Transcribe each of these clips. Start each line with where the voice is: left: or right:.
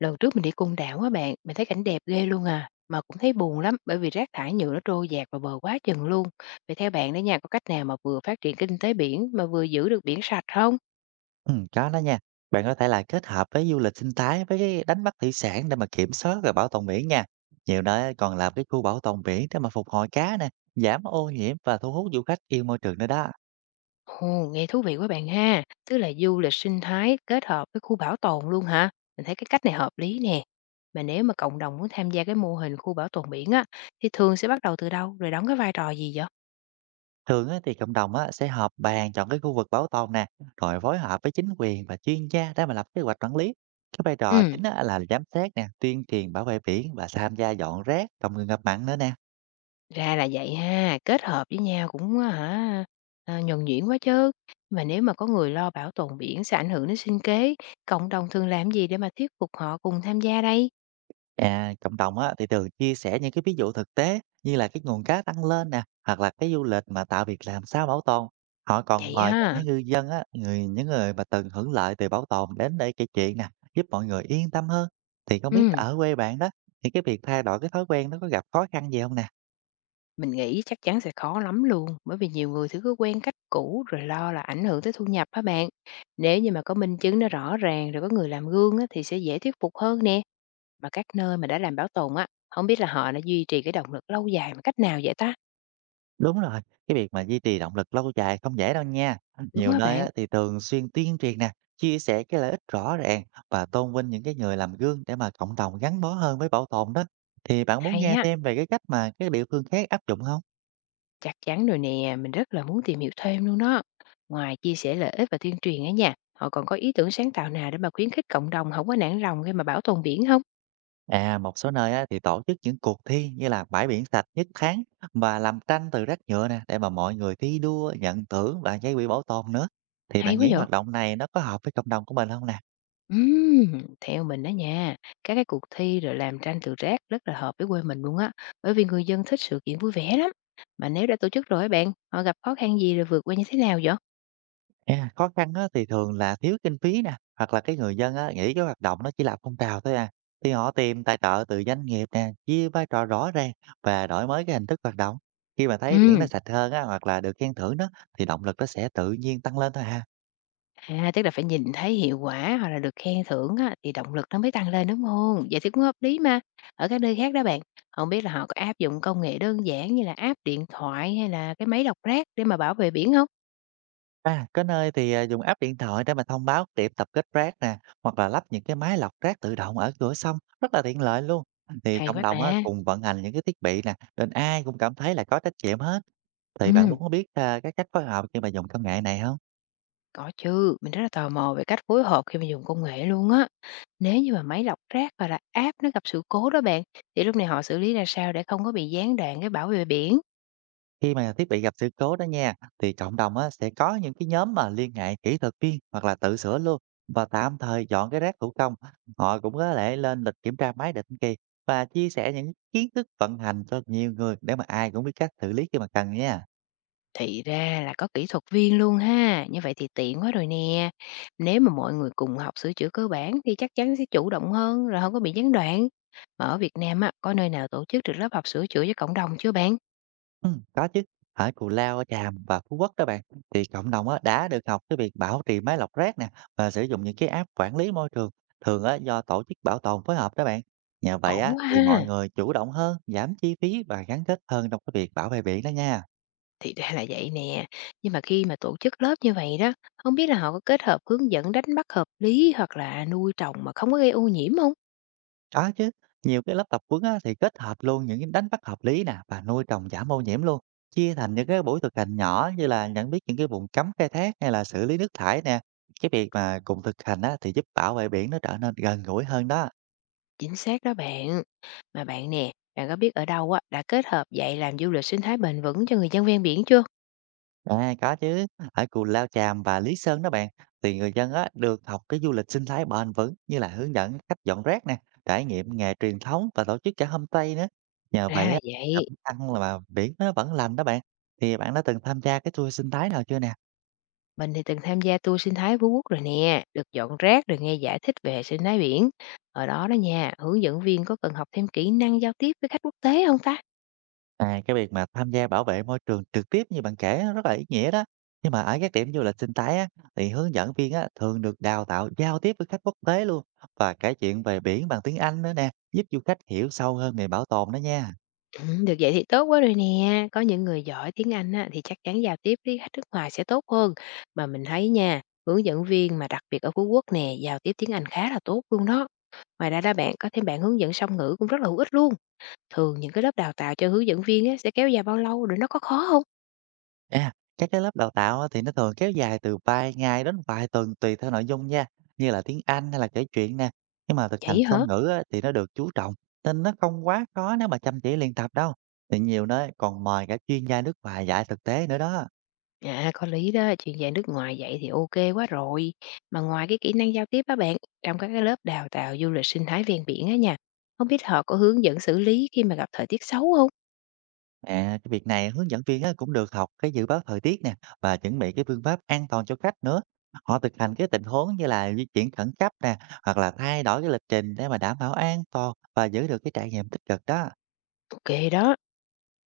left: Lần trước mình đi Côn Đảo á bạn, mình thấy cảnh đẹp ghê luôn à, mà cũng thấy buồn lắm bởi vì rác thải nhựa nó trôi dạt vào bờ quá chừng luôn. Vậy theo bạn đó nha, có cách nào mà vừa phát triển kinh tế biển mà vừa giữ được biển sạch không?
right: Có đó nha. Bạn có thể là kết hợp với du lịch sinh thái với cái đánh bắt thủy sản để mà kiểm soát và bảo tồn biển nha. Nhiều nơi còn làm cái khu bảo tồn biển để mà phục hồi cá nè, giảm ô nhiễm và thu hút du khách yêu môi trường nữa đó.
left: Ồ, nghe thú vị quá bạn ha, tức là du lịch sinh thái kết hợp với khu bảo tồn luôn hả? Mình thấy cái cách này hợp lý nè. Mà nếu mà cộng đồng muốn tham gia cái mô hình khu bảo tồn biển á, thì thường sẽ bắt đầu từ đâu rồi đóng cái vai trò gì vậy?
right: Thường á, thì cộng đồng á, sẽ họp bàn chọn cái khu vực bảo tồn nè, rồi phối hợp với chính quyền và chuyên gia để mà lập kế hoạch quản lý. Cái vai trò
left: Ừ.
right: chính á, là giám sát nè, tuyên truyền bảo vệ biển và tham gia dọn rác, phòng ngừa ngập mặn nữa nè.
left: Ra là vậy ha, kết hợp với nhau cũng á hả, ờ, nhuần nhuyễn quá chứ. Mà nếu mà có người lo bảo tồn biển sẽ ảnh hưởng đến sinh kế, cộng đồng thường làm gì để mà thuyết phục họ cùng tham gia đây?
right: À, cộng đồng á, thì thường chia sẻ những cái ví dụ thực tế như là cái nguồn cá tăng lên nè hoặc là cái du lịch mà tạo việc làm sao bảo tồn, họ còn
left: Vậy
right: mời cả
left: ha.
right: ngư dân á, những người mà từng hưởng lợi từ bảo tồn đến để kể chuyện nè, giúp mọi người yên tâm hơn. Thì không biết
left: Ừm,
right: ở quê bạn đó, thì cái việc thay đổi cái thói quen nó có gặp khó khăn gì không nè?
left: mình nghĩ chắc chắn sẽ khó lắm luôn, bởi vì nhiều người thì cứ quen cách cũ rồi lo là ảnh hưởng tới thu nhập á bạn. Nếu như mà có minh chứng nó rõ ràng rồi có người làm gương á, thì sẽ dễ thuyết phục hơn nè. Mà các nơi mà đã làm bảo tồn á, không biết là họ đã duy trì cái động lực lâu dài bằng cách nào vậy ta?
right: Đúng rồi, cái việc mà duy trì động lực lâu dài không dễ đâu nha.
left: Đúng
right: Nhiều
left: á
right: nơi
left: bạn,
right: á, thì thường xuyên tuyên truyền nè, chia sẻ cái lợi ích rõ ràng và tôn vinh những cái người làm gương để mà cộng đồng gắn bó hơn với bảo tồn đó. Thì bạn muốn
left: hay
right: nghe
left: á.
right: thêm về cái cách mà các địa phương khác áp dụng không?
left: Chắc chắn rồi nè, mình rất là muốn tìm hiểu thêm luôn đó. Ngoài chia sẻ lợi ích và tuyên truyền á nha, họ còn có ý tưởng sáng tạo nào để mà khuyến khích cộng đồng không có nản lòng khi mà bảo tồn biển không?
right: À, một số nơi á, thì tổ chức những cuộc thi như là bãi biển sạch nhất tháng và làm tranh từ rác nhựa nè để mà mọi người thi đua, nhận thưởng và gây quỹ bảo tồn nữa. Thì bạn
left: Hay quá
right: nghĩ
left: vậy.
right: hoạt động này nó có hợp với cộng đồng của mình không nè?
left: Theo mình đó nha, các cái cuộc thi rồi làm tranh từ rác rất là hợp với quê mình luôn á, bởi vì người dân thích sự kiện vui vẻ lắm. Mà nếu đã tổ chức rồi á bạn, họ gặp khó khăn gì rồi vượt qua như thế nào vậy?
right: À, khó khăn á, thì thường là thiếu kinh phí nè, hoặc là cái người dân á, nghĩ cái hoạt động nó chỉ là phong trào thôi à. Thì họ tìm tài trợ từ doanh nghiệp nè, chia vai trò rõ ràng và đổi mới cái hình thức hoạt động. Khi mà thấy biển nó sạch hơn á, hoặc là được khen thưởng đó, thì động lực nó sẽ tự nhiên tăng lên thôi à.
left: À, tức là phải nhìn thấy hiệu quả hoặc là được khen thưởng á, thì động lực nó mới tăng lên, đúng không? Vậy thì cũng hợp lý mà. Ở các nơi khác đó bạn, không biết là họ có áp dụng công nghệ đơn giản như là app điện thoại hay là cái máy đọc rác để mà bảo vệ biển không?
right: À, có nơi thì à, dùng app điện thoại để mà thông báo điểm tập kết rác nè, hoặc là lắp những cái máy lọc rác tự động ở cửa sông, rất là tiện lợi luôn. Thì
left: Hay
right: cộng
left: quá
right: đồng á,
left: ta!
right: cùng vận hành những cái thiết bị nè, nên ai cũng cảm thấy là có trách nhiệm hết. Thì bạn
left: Ừm,
right: muốn biết à, cái cách phối hợp khi mà dùng công nghệ này không?
left: có chứ, mình rất là tò mò về cách phối hợp khi mà dùng công nghệ luôn á. Nếu như mà máy lọc rác hoặc là app nó gặp sự cố đó bạn, thì lúc này họ xử lý ra sao để không có bị gián đoạn cái bảo vệ biển?
right: Khi mà thiết bị gặp sự cố đó nha, thì cộng đồng á, sẽ có những cái nhóm mà liên ngại kỹ thuật viên hoặc là tự sửa luôn và tạm thời dọn cái rác thủ công. Họ cũng có thể lên lịch kiểm tra máy định kỳ và chia sẻ những kiến thức vận hành cho nhiều người để mà ai cũng biết cách xử lý khi mà cần nha.
left: Thì ra là có kỹ thuật viên luôn ha, như vậy thì tiện quá rồi nè. Nếu mà mọi người cùng học sửa chữa cơ bản thì chắc chắn sẽ chủ động hơn rồi không có bị gián đoạn. Mà ở Việt Nam á, có nơi nào tổ chức được lớp học sửa chữa cho cộng đồng chưa bạn?
right: Có chứ. Ở Cù Lao, ở Tràm và Phú Quốc các bạn, thì cộng đồng á đã được học cái việc bảo trì máy lọc rác nè và sử dụng những cái app quản lý môi trường, thường á do tổ chức bảo tồn phối hợp đó bạn. Nhờ vậy
left: Ổn
right: á
left: quá
right: thì mọi
left: ha.
right: người chủ động hơn, giảm chi phí và gắn kết hơn trong cái việc bảo vệ biển đó nha.
left: Thì ra là vậy nè. Nhưng mà khi mà tổ chức lớp như vậy đó, không biết là họ có kết hợp hướng dẫn đánh bắt hợp lý hoặc là nuôi trồng mà không có gây ô nhiễm không?
right: Có chứ, nhiều cái lớp tập huấn á, thì kết hợp luôn những cái đánh bắt hợp lý nè và nuôi trồng giảm ô nhiễm luôn. Chia thành những cái buổi thực hành nhỏ như là nhận biết những cái vùng cấm khai thác hay là xử lý nước thải nè. Cái việc mà cùng thực hành á, thì giúp bảo vệ biển nó trở nên gần gũi hơn đó.
left: Chính xác đó bạn. Mà bạn nè, bạn có biết ở đâu á, đã kết hợp dạy làm du lịch sinh thái bền vững cho người dân ven biển chưa?
right: À, có chứ, ở Cù Lao Chàm và Lý Sơn đó bạn, thì người dân á được học cái du lịch sinh thái bền vững như là hướng dẫn cách dọn rác nè, trải nghiệm nghề truyền thống và tổ chức cả homestay nữa. Nhờ
left: Ra
right: vậy á,
left: là
right: đậm
left: vậy.
right: ăn là mà biển nó vẫn lành đó bạn. Thì bạn đã từng tham gia cái tour sinh thái nào chưa nè?
left: Mình thì từng tham gia tour sinh thái Phú Quốc rồi nè, được dọn rác rồi nghe giải thích về hệ sinh thái biển. Ở đó đó nha, hướng dẫn viên có cần học thêm kỹ năng giao tiếp với khách quốc tế không ta?
right: À, cái việc mà tham gia bảo vệ môi trường trực tiếp như bạn kể á, rất là ý nghĩa đó. Nhưng mà ở các điểm du lịch sinh thái á, thì hướng dẫn viên á, thường được đào tạo giao tiếp với khách quốc tế luôn và kể chuyện về biển bằng tiếng Anh nữa nè, giúp du khách hiểu sâu hơn nghề bảo tồn đó nha.
left: Ừ, được vậy thì tốt quá rồi nè. Có những người giỏi tiếng Anh á, thì chắc chắn giao tiếp với khách nước ngoài sẽ tốt hơn. Mà mình thấy nha, hướng dẫn viên mà đặc biệt ở Phú Quốc nè, giao tiếp tiếng Anh khá là tốt luôn đó. Ngoài ra đó bạn, có thêm bạn hướng dẫn song ngữ cũng rất là hữu ích luôn. Thường những cái lớp đào tạo cho hướng dẫn viên á, sẽ kéo dài bao lâu rồi nó có khó không?
right: À, các cái lớp đào tạo á thì nó thường kéo dài từ vài ngày đến vài tuần tùy theo nội dung nha, như là tiếng Anh hay là kể chuyện nè. Nhưng mà thực hành
left: Vậy
right: song
left: hả?
right: ngữ á, thì nó được chú trọng, nên nó không quá khó nếu mà chăm chỉ luyện tập đâu. Thì nhiều nơi còn mời cả chuyên gia nước ngoài dạy thực tế nữa đó.
left: À, có lý đó, chuyện dạy nước ngoài vậy thì ok quá rồi. Mà ngoài cái kỹ năng giao tiếp á bạn, trong các cái lớp đào tạo du lịch sinh thái ven biển á nha, không biết họ có hướng dẫn xử lý khi mà gặp thời tiết xấu không?
right: À, cái việc này hướng dẫn viên á, cũng được học cái dự báo thời tiết nè và chuẩn bị cái phương pháp an toàn cho khách nữa. Họ thực hành cái tình huống như là di chuyển khẩn cấp nè, hoặc là thay đổi cái lịch trình để mà đảm bảo an toàn và giữ được cái trải nghiệm tích cực đó.
left: Ô đó.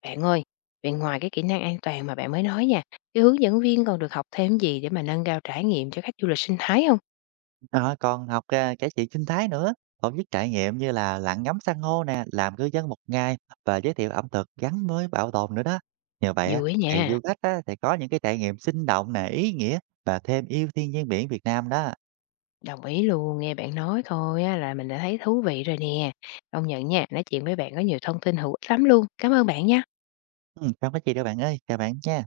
left: Bạn ơi, vậy ngoài cái kỹ năng an toàn mà bạn mới nói nha, cái hướng dẫn viên còn được học thêm gì để mà nâng cao trải nghiệm cho khách du lịch sinh thái không?
right: Đó, còn học, cải thiện sinh thái nữa, còn giúp trải nghiệm như là lặn ngắm san hô nè, làm cư dân một ngày và giới thiệu ẩm thực gắn với bảo tồn nữa đó. Nhờ vậy á,
left: Vui á nha,
right: thì du khách á, thì có những cái trải nghiệm sinh động nè, ý nghĩa và thêm yêu thiên nhiên biển Việt Nam đó.
left: đồng ý luôn, nghe bạn nói thôi á là mình đã thấy thú vị rồi nè. Công nhận nha, nói chuyện với bạn có nhiều thông tin hữu ích lắm luôn. Cảm ơn bạn nha.
right: Không có gì đâu bạn ơi, chào bạn nha.